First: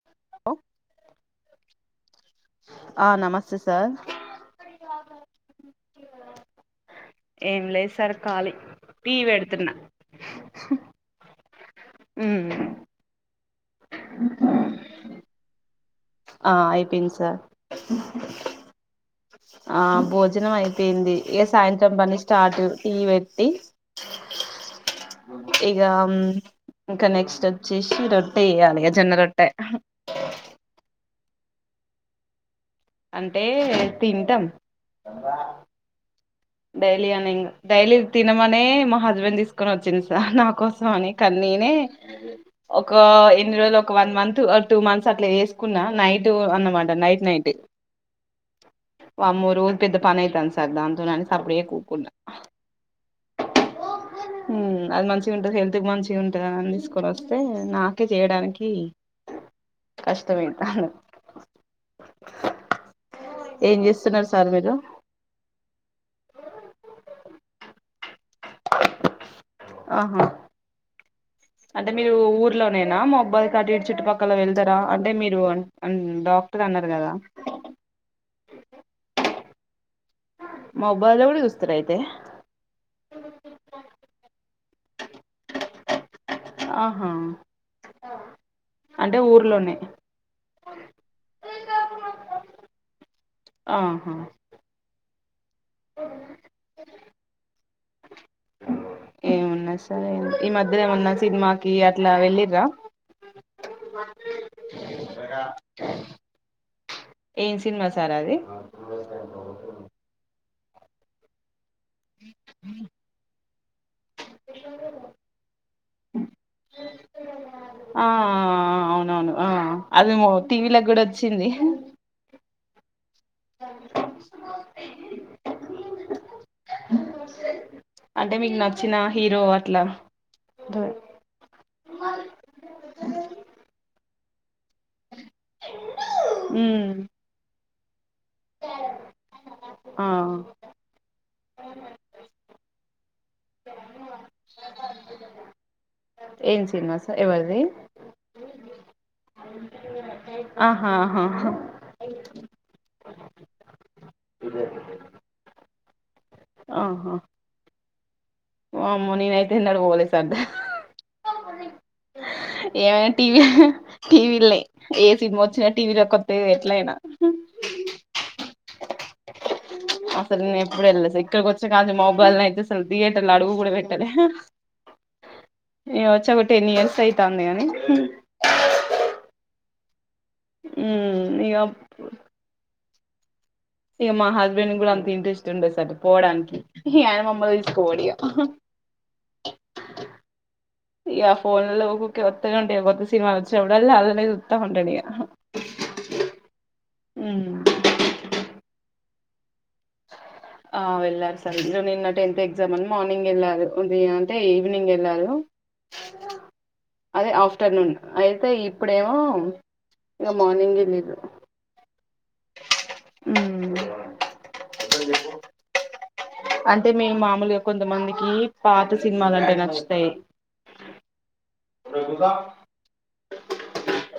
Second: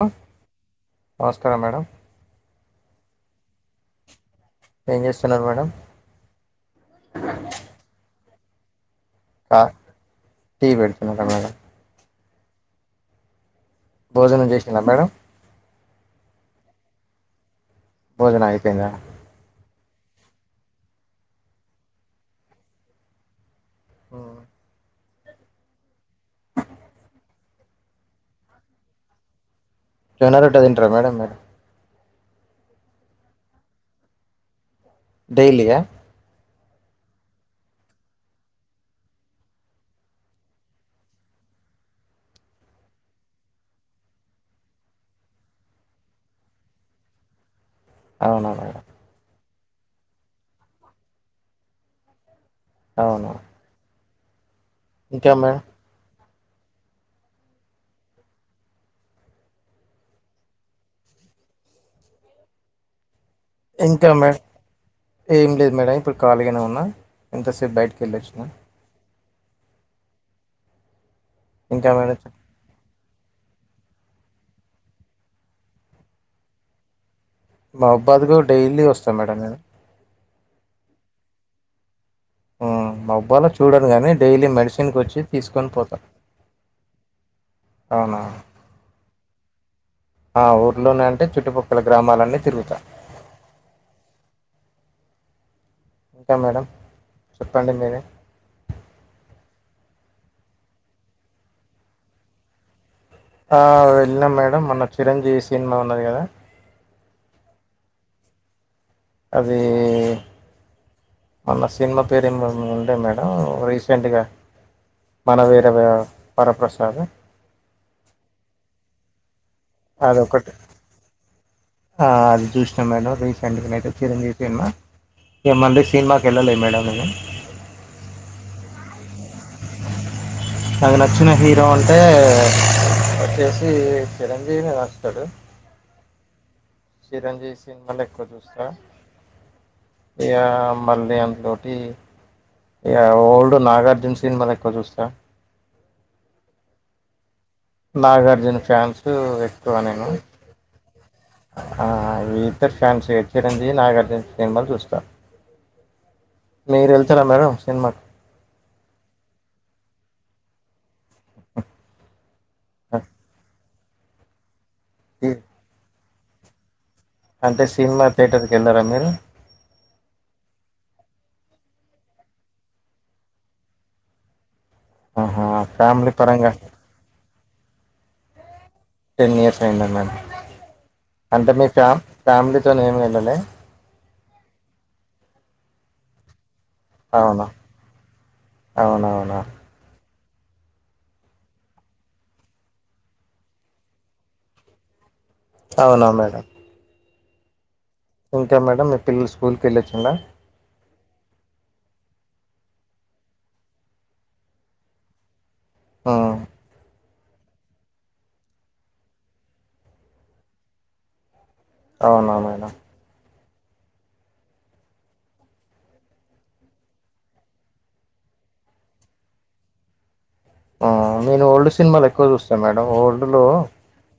Who hello నమస్కారం madam ఆ నమస్తే సార్ ఏం చేస్తున్నారు మేడం ఏం లేద్ సర్ కాల కా టీ పెడుతున్నార మేడం హుమ్ భోజనం చేసందా మేడం ఆ అయిపోయింది సార్ భోజనం అయిపోయిందా ఆ భోజనం అయిపోయింది ఇక సాయంత్రం పని స్టార్ట్ టీ పెట్టి ఆ ఇక ఇంకా నెక్స్ట్ వచ్చేసి రొట్టె వేయ్యాలి జొన్న రొట్టె జొన్న రొట్టె తింటరా మేడం మీరు. అంటే తింటాం. క డైలీయా డైలీ అని ఎంకాదు. డైలీ తినమనే మా హస్బెండ్ తీసుకొని వచ్చిండు సార్ నా కోసం అని కానీ నేనే ఒక ఎన్ని రోజులు ఒక వన్ మంత్ టూ మంత్స్ అట్లా చేసుకున్నా నైట్ అన్నమాట నైట్ నైట్. అవునా మేడం వామ్మో రోజు పెద్ద పని అయితంది సార్ దాంతోని అని సప్పుడేక ఊకూన్న. అవును. హ్ అది మంచిగా ఉంటది, హెల్త్ మంచిగా తింటదని తీసుకొని వస్తే నాకే చేయడానికి కష్టం అయితాంది. ఇంకా మే ఏం లేదు మేడం. ఇప్పుడు కాలిగనే ఉన్నా ఇంతసేపు బయటకి వెళ్ళొచ్చినా. ఆహా అంటే ఇంకా మీరు మేడం ఊ ఊర్లోనే నా మహబూబబాద్ కి అటి ఇటు చుట్టుపక్కల వెళ్తారా, అంటే మీరు డాక్టర్ అన్నరు కదా. మహబూబ్బాద్ కూడా డైలీ వస్తాను మేడం నేను. మొబైల్ లో కూడ చూస్తర అయితే. ఆ మొబైల్లో చూడను గాని డైలీ మెడిసిన్కి వచ్చి తీసుకొని పోతా. ఆహా అవునా అంటే ఊర్లోనే ఆ ఊర్లోనే అంటే చుట్టుపక్కల గ్రామాలన్నీ తిరుగుతా. ఆహా ఇంకా మేడం చెప్పండి మీరే. సరే ఈ మధ్య ఎమన్నా సినిమాకిి అట్లా వెళ్ళిర్రా. హా వెళ్ళినాం మేడం మొన్న చిరంజీవి సినిమా ఉన్నది కదా ఏం సినిమా సార్ అది. మన సినిమా పేరు ఏ ఉండే మేడం రీసెం సెంట్గా మన వీరవ వరప్రసాద్ ఆ ఆ అవునవును ఆ అదేమో అదొకటి. టీవీలకి కూడా వచ్చింది. న మేడం రీసెంట్గా అయితే చిరంజీవి సినిమా ఇగ మళ్ళీ సినిమాకి వెళ్ళలే మేడం నేను. అంటే మీకు నచ్చిన హీరో అట్లా నాకు నచ్చిన హి రో అంటే వచ్చేసి చిరం జీవినే వస్తడు. ఉ సినిమా లే ఎక్కువ చూస్తా ఆ ఇగా మల్లీ అంతోటీ యా ఆ ఓల్డ్ నాగార్జున సి సినిమాలు ఎక్కువ చూస్తా ఎం సినిమా స ఎవరి నాగార్జున ఫ్యాన్స్ ఎక్కువ నేను ఆహా ఆహా ఆ ఫాన్స్ ఏ చిరంజవి నాగార్జున సినిమాలు చూస్తా మీరు ఆహా వెళ్తారా మేడం సినిమాకి వామ్మో నేను అయితే ఎన్నడూ పోలె సద ఏమ ఆ! టీవ టీవీల్లే ఏ ఈ సినిమా వచ్చిన టీవీ ర కొ ఎట్లా అయినా తిన్నారా మీరు అసలు నేను ఎప్పుడు వెళ్ళలే ఇక్కడికి వచ్చే కా నుంచి మొబైల్ న అయితే అసలు థియేటర్లు అడుగు కూడా పెట్టలె ఆహా ఫ్యామిలీ పరంగా ఉంది కానీ టెన్ ఇయర్స్ అయిందా మ ఉమ్ అంటే ఇగ మీ ఫ్యా ఫ్యామిలీతోోనే ఏమి వె డాల్లెంగ్ ఇక మా హస్బెండ్ కూడా అంత ఇంట్రెస్ట్ ఉండదు సార్ పోవడానికి ఈ హా అవునా మమ్మల్ని తీస్కొని పోదు ఇగ అవునవునా యా ఫో ఒత్తనే ఉంటే కొత్త సినిమా వచ్చినపుడులా అవే చూస్తానే ఉంటాడుమల్ల అవునా మేడం హ్మ్ ఇంకా మేడంమ్ మీ పిల్లలు స్కూల్కి వెళ్ళొచ్చిందా ఆ వెళ్లారు సార్ [inaudible] నిన్న టెన్త్ ఎ మని మార్నింగ్ వెళ్ళారు అంటే ఈవినింగ్ వెళ్ళారు ఆ అదే ఆఫ్టర్నూన్ అయితే ఇప్పుడేమో ఇక మార్నింగ్ లేదు అవునా మేడం అంటే మే మామూలుగా కొంతమందికి పాత సినిమలు అంటే నచ్చుతాయి నేను ఓల్డ్ సినిమాలు ఎక్కువ చూస్తాను మేడం ఓల్డ్ లో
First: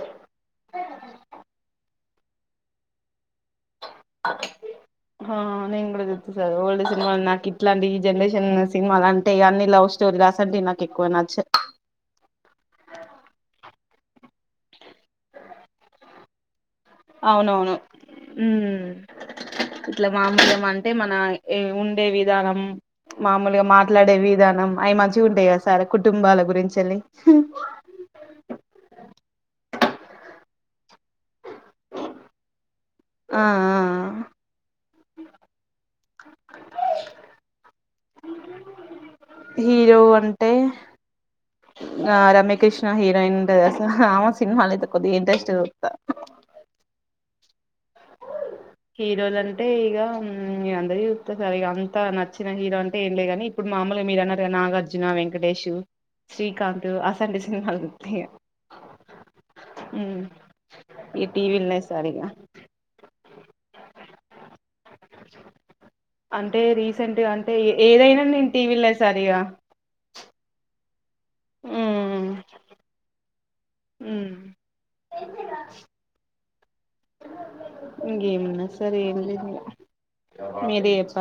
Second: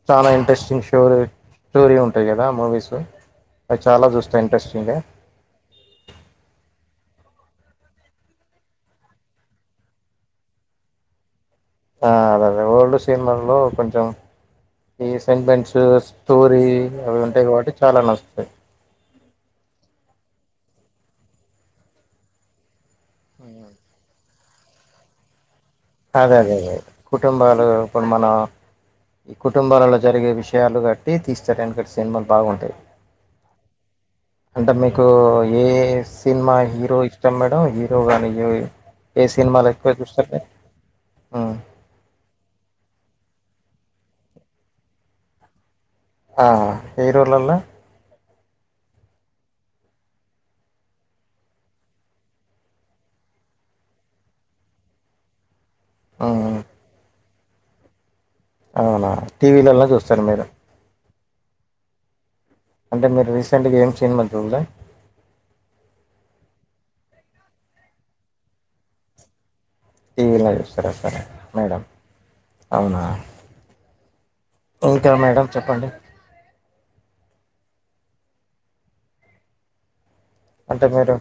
చాలా ఇంట్రెస్టింగ్ స్టోరీ స్టోరీ ఉంటాయి కదా మూవీస్ అవి చాలా చూస్తాను ఇంట్రెస్టింగ్గా ఆ నేను కూడా చూస్తా సారూ ఓల్డ్ సినిమా నాకు ఇట్లాంటి ఈ జనరేషన్ సినిమాలు అంటే అన్ని లవ్ స్టోరీలు అస అంటివి నాకు ఎక్కువ నచ్చదు ఆ అదే అదే ఓల్డ్ సినిమాల్లో కొంచెం ఈ సెంటెన్స్ స్టోరీ అవి ఉంటాయి కాబట్టి అవునవును చాలా నచ్చుతాయ్ ఉమ్ ఇట్లా మాంసం అంటే మన ఏ ఉండే విధానం మామూలుగా మాట్లాడే విధా మేమ్ అయ్ మంచి గుంటై గ అదే అదే అదే కుటుంబాలు ఇప్పుడు మన కుటుంబాలలో జరిగే విష్ విషయాలు కట్టి తీస్తారానుకే సినిమాలు బాగుంటాయి ఆ అంటే మీకు ఏ సినిమా హీరో ఇష్టం మేడం ఈ యో గా ని యోయి హీరో అంటే హ్మ్. ఆ రమ్య కృష్ణ హీరోయిన్ తెల్సా ఆమె సినిమాలైతే కొద్దిగా ఇంట్రెస్ట్ చుతా ఆ ఎరుర్లొల్లా హీరోలు అంటే ఇగ అందరివి చూస్తా సార్ ఇగ అంత నచ్చిన హీరో అంటే ఏం లే గాని ఇప్పుడు మామూలుగా మీరన్నారుకదా నాగార్జున వెంకటేషూ హ్మ్. శ్రీకాంతు సన్డేస్ హాల్ వుడ్ బి అవునా టీవీలలో చూస్తారు మీరు ఈ టీవీలున్నాయి సార్ ఇంకా అంటే మీరు రీసెంట్గా ఏం చేంజ్ మదు ఉందా అంటే రీసెంట్గా అంటే ఎ ఏదైనా నేను టీవీలే సార్ ఇగా టీవీల చూస్తారా సరే మేడం అవునా ఇంకా మేడం చెప్పండి ఇంకేమున్నాది సార్ ఏం లేదు ఇగ అంటే మీరు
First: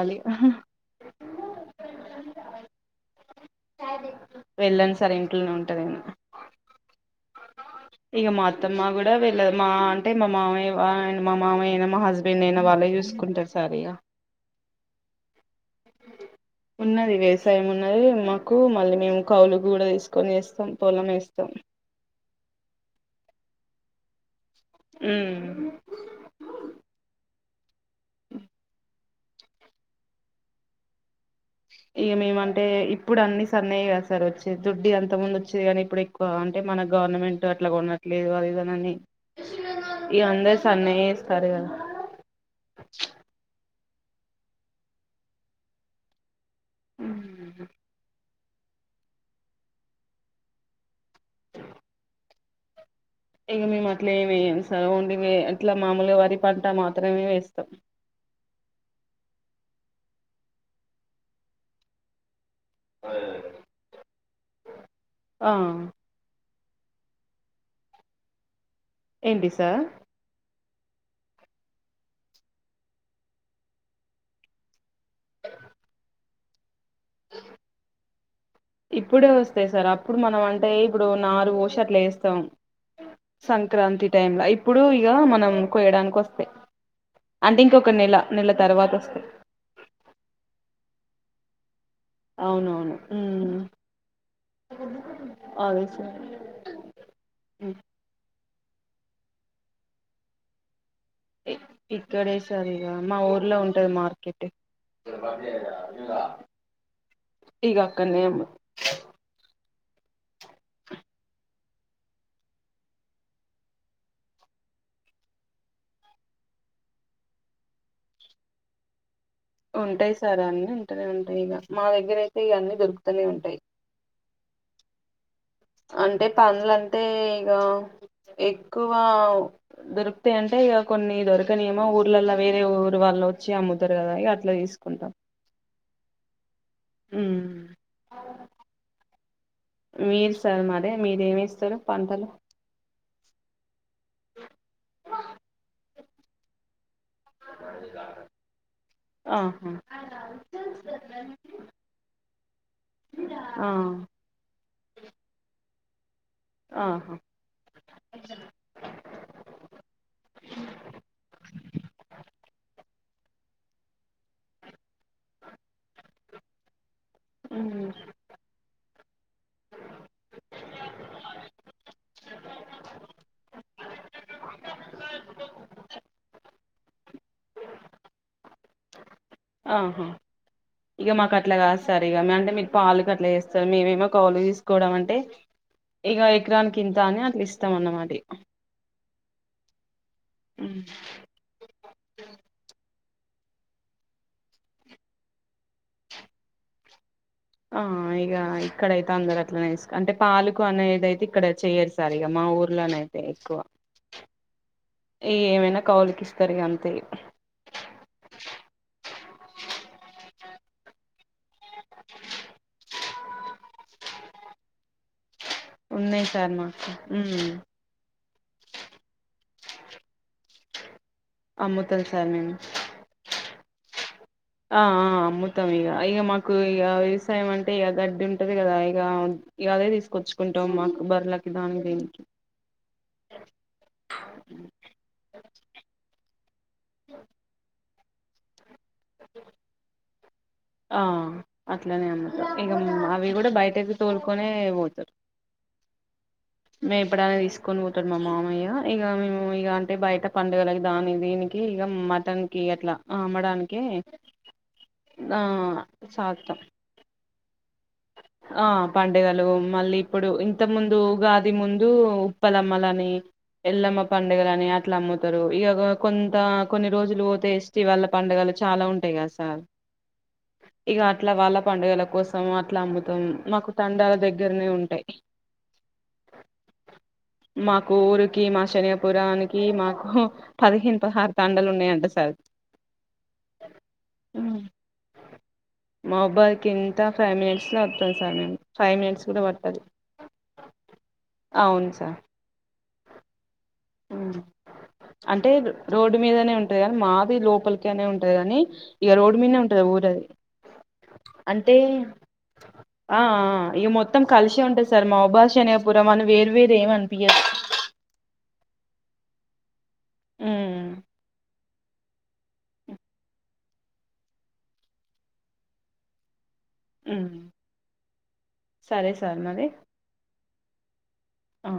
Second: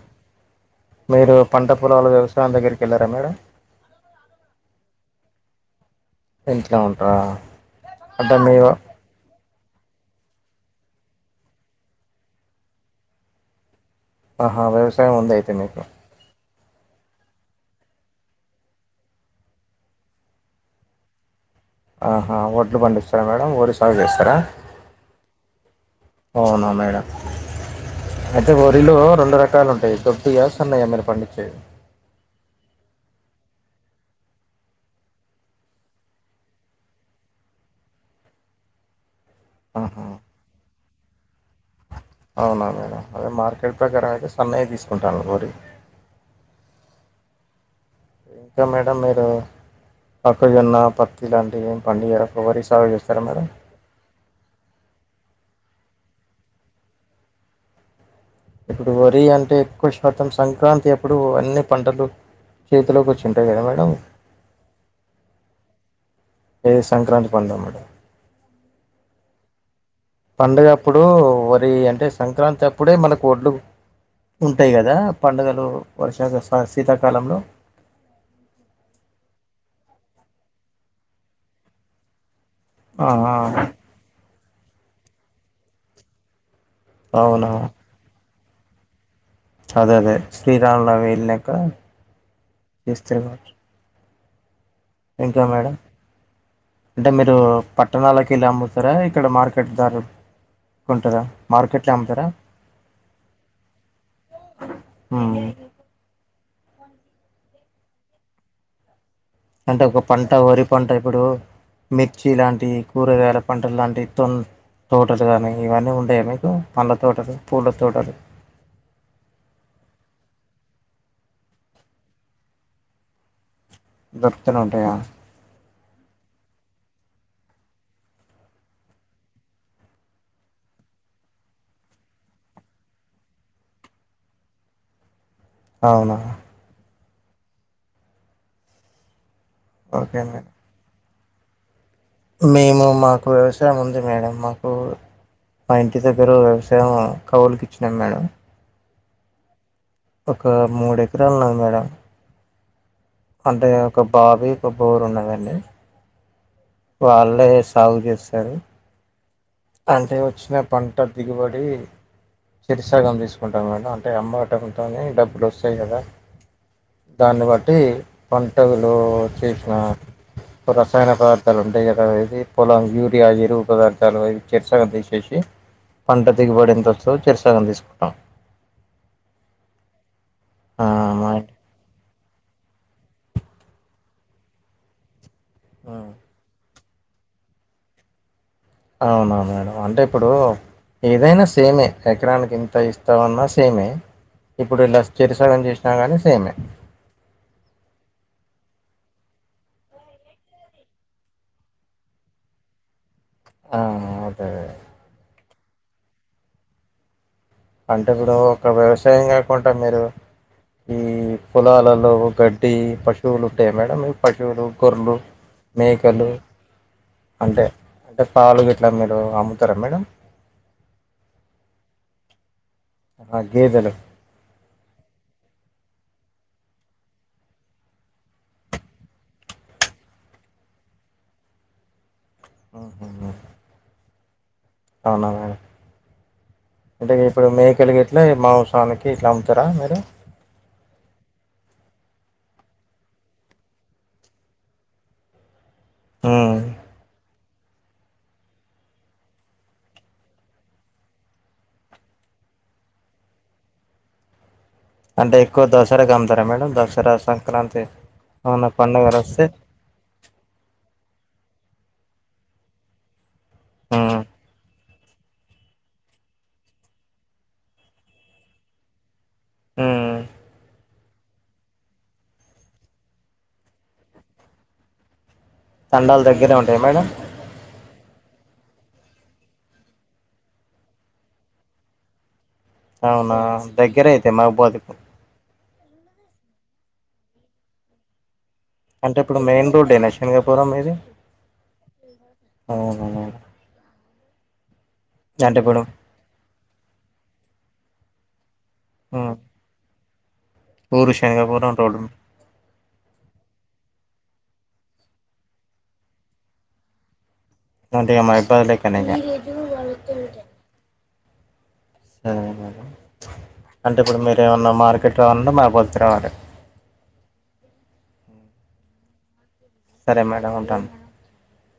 మీరు పంట పొలాల వ్యవసాయం దగ్గరికి వెళ్ళారా మేడం వెళ్ళన్ సార్ ఇంట్లోనే ఉంట నేను ఇంట్లో ఉంటరా ఇగ మాత్తమ్మా కూడా వెళ్ళ మా అంటే మా మావయ్య వా మా మావయ్య అయినా మా హస్బెండ్ అయినా వాళ్ళే చూసుకుంటారు సార్ ఇగ ఆ వ్యవసాయం ఉంది అయితే మీకు ఉన్నది వ్యవసాయం ఉన్నదీ మాకు మళ్ళీ మేము కౌలు కూడా తీసుకొని వేస్తాం పొలం వేస్తాం ఆహ వడ్లు పండిస్తారా మేడం వరి సాగు చేస్తారా అవునా మేడం అయితే బరిలో రొ రెండు రకాలు ఉంటాయి దొడ్బయా సన్నయా మీరు పండించేయి ఇక మేమంటే ఇప్పుడు అన్ని సన్నయే కద సార్ వచ్చేది దుడ్డి అంత ముందు వచ్చేది కాని ఇప్పుడు ఎక్కువ అంటే మన గవర్నమెంట్ అట్లా కొనట్లేదు అదిదనని ఆహా ఇగ అందరి సన్నయి ఏస్తరు గా అవునా మేడం మీ అదే మార్కెట్ ప్రకారం అయితే సన్నయి తీసుకుంటాన్లు వరి ఇంకా మేడం మీరు మొక్కజొన్న పత్తి లాంటివి ఎం పండియ్యారా ఒక వరి సాగు చేస్తర ఇగా మేము అట్లా ఏం ఏయ్యాము సార్ ఓన్లీ ఇవ్వే ఆట్ల ట్ల మామూలుగా వరి పంట మాత్రమే వేస్తాం ఇప్పుడు వరి అంటే ఎక్కువ శాతం సంక్రాంతి ఆప్పుడు అన్ని పంటలు చేతిలోకి వోచ్చుంటాయి కదా మేడమ్ ఆ ఏ సంక్రాంతి పండగ మేడం ఏంటి సార్ పండుగ అప్పుడు వరి అంటే సంక్రాంతి అప్పుడే మనకు వోడ్లు ఉంటాయి. కదా పండుగలు వర్షలు అస్ ఇప్పుడే వస్తాయి సార్ అప్ ఇప్పుడు మనం అంటే ఇప్పుడు నారు వోషి అట్లా ఏస్తాం ఆ సంక్రాంతి టైమ్ ల ఇప్ ఇప్పుడు ఇగా మనం కోయడానికి వస్తయి అవునా అంటే ఇంకొక నెల కొన్ని ఏళ్ల తర్వాత వస్తాయి అదే అదే శ్రీ రామ నవమి లెక్క అవునవును ఉ ఇంకా మేడం అంటే మీరు పట్టణాలకి వెల్లి అమ్ముత్ న్నర ఇక్కడ మార్కెట్ ద్వారా ఈ ఇక్కడే సర్ ఇగా మా ఊర్లో ఉంటాది. మార్కెట్ లేదు ఇగ అక్కన్నే అమ్ము అంటే ఒక పంట, వరి పంట, ఇప్పుడు మిర్చి లాంటివి కూరగాయల పంటలు లాంటి తొన్ తోటలు కానీ ఇవన్నీ ఉండయి మీకు, పండ్ళ తోటలు పూల తోటలు ఉంటాయి. సార్ అన్ని ఉంటునే ఉంటాయి ఇగా మా దగ్గర అయితే ఇయాన్నీ దొరుకుతూనే ఉంటాయి. దక్త్తణ అండయా అంటే పన్లంటే ఇక ఎక్కువ దొరికుతా అంటే ఇక కొన్ని దొరకనియేమో ఊర్లలో వేరే ఊరు వాళ్ళు వచ్చి అమ్ముతరు కదా అట్లా తీసుకుంటాం అవునా ఉ ఓకే మీర్ మేడం సార్ మరి మీరేమి ఇస్తారు మేము మాక్ వ్యవసాయం ఉంది మేడం మాకు మా ఇంటి దగ్గర వ్యవసాయం కవులుకి ఇచ్చినాం మేడం ఆహా ఒక మూడు ఎకరాలు ఉన్నాది మేడం అంటే ఆ ఒక బావి ఒక బోరు ఉన్నవీ అండి ఆహా వాళ్ళే సాగు చేస్తారు అంటే వచ్చిన పంట దిగుబడి చెరి సగం తీసుకుంటాం మేడం అం అమ్మటంతోని డబ్బులు వస్తాయి కదా దాన్ని బట్టి ఉమ్ ప అటవులో చేసిన రసాయన పదార్థాలు ఉంటాయి కదా ఇది పొలం యూరియా ఎరువు పదార్థాలు చెరుసగం తీసేసి పంట దిగుబడింత వ చెరుసగం తీసుకుంటాం ఆహా ఆ, ఇగా మా మాకు ఇంటి అట్లా గాదు సర్ ఇక మా అంటే మీ పలుకట్ల చేస్తారు మేమేమో కౌలు తీసుకోవడం అంటే ఉమ్. ఏక ఎకరాన్కి కింత అని అట్లా ఇస్తాం అన్న మరి అవునా మేడం అంటే ఇప్పుడు ఏదైనా సేమే ఎకరానికి ఇంత ఇస్తా మాన్న సేమే ఇప్పుడు ఇలా స్రసలం చేసినా కానీ సేమే ఆ ఇక ఇక్కడైతే అందరు అట్లనే అంటే, పాలకు అనేది అయితే ఇక్కడ చేయరు సార్ ఇక మా ఊర్లోనే ఎక్కువ ఆ, అదే ఈ ఏమైనా కౌలికి ఇస్తారు గంతే అంటే ఇప్పుడు ఒక వ్యవసాయం కాకుండా మీరు ఈ పోలాలలో గడ్డి పషూ పశువులు ఉంటాయి మేడం పశువులు గొర్రలు ఉన్నాయి మేకలు సార్ మాకు ఉమ్ అంటే అంటే పాలు గిట్లా మీరు అమ్ము తార మేడం అమ్ముతలు సార్ నేను అగే తెల ఆ ఆ అమ్ముతాం ఇక, ఇక మాకు ఇక వ్యవసాయం అంటే ఇక గడ్డి ఉంటది కదా, ఇక ఇ అదే తీసుకొచ్చుకుంటాం, మాకు బర్లకి దానికి దేనికి మ్మ్, మ్మ్. అవునా మే అంటే ఇప్పుడు మేకలు గిట్ల న మాస్ పనికి ఇట్లా అముతారా మెడం ఆ అట్లనే అమ్ముతం ఇగ మేము అవి కూడా బయటకి తోలుకొనే పోతారు మ్మ్. మేము ఇప్పుడ తీస్ కొని పోతాడు మా మామయ్య, ఇక మేము ఇక అంటే బయట పండుగలకి దాని దీనికి ఇక మటన్ క అట్లా అమ్మడానికి అంటే ఆ ఎక్కువ దసరా కమ్తారా సాకుతాం మేడం దసరా కాని అంతే ఆ పండగలు మళ్ళీ ఇప్పుడు ఇంత ముందు ఉగాది ముం ఉ ఉప్పలమ్మలని ఎలమ్మా మ్మ్, పండుగ అని అట్లా అమ్మతారు ఇగా కో కొంత కొన్ని రోజులు పోతే ఎస్టి వాళ్ళ పండగలు చాలా ఉంటాయి కద స మ్ ఇక అట్లా వాళ్ళ పండుగల కోసం అట్లా అమ్ము మొత్తం మాకు తండాల దగ్గరనే ఉంటాయి తండలు దగ్గరే ఉంటాయ మేడం కీ మా శనియాపురానికి మాకు పదిహేను, పదహారు తాండలు ఉన్నాయంట, సార్ అవునా దగ్గరైతే మభోధకు మాబ్బాద్ కింత ఫైవ్ మినిట్స్ లో తెల్సా నేను అంటే ఇప్పుడు మెయిన్ రోడ్డు ఏనా శనగాపురం మీది అవును సార్ అవును, అవున అంటే రోడ్డు మీదనే ఉంటది కానీ మాది లోపలికి ఇగ నేను ఉంటా కాని ఈక మ్మ్. రోడ్ మీనే ఉంటది ఊరది ఊరు శనగపురం అంటే రోడ్డు ఆ ఆ ఇగ మొ త్తం కలిషే వుంటది. సార్ మాబ్బాష అనేపురం అని వేర్ వేరు ఏమి అని పియద్ అంటిగా మైబాదులే కనే ఇగ తెంట ఉమ్ సరేలేండి మేడం ప్చ్ అంటే ఇప్పుడు మీరు ఏమన్నా, మార్కెట్ రావాల్నటే మా గుత్తురావాట్ హ్మ్మ్ సరే సార్ మరే సరే మేడం ఉంటాను ఆ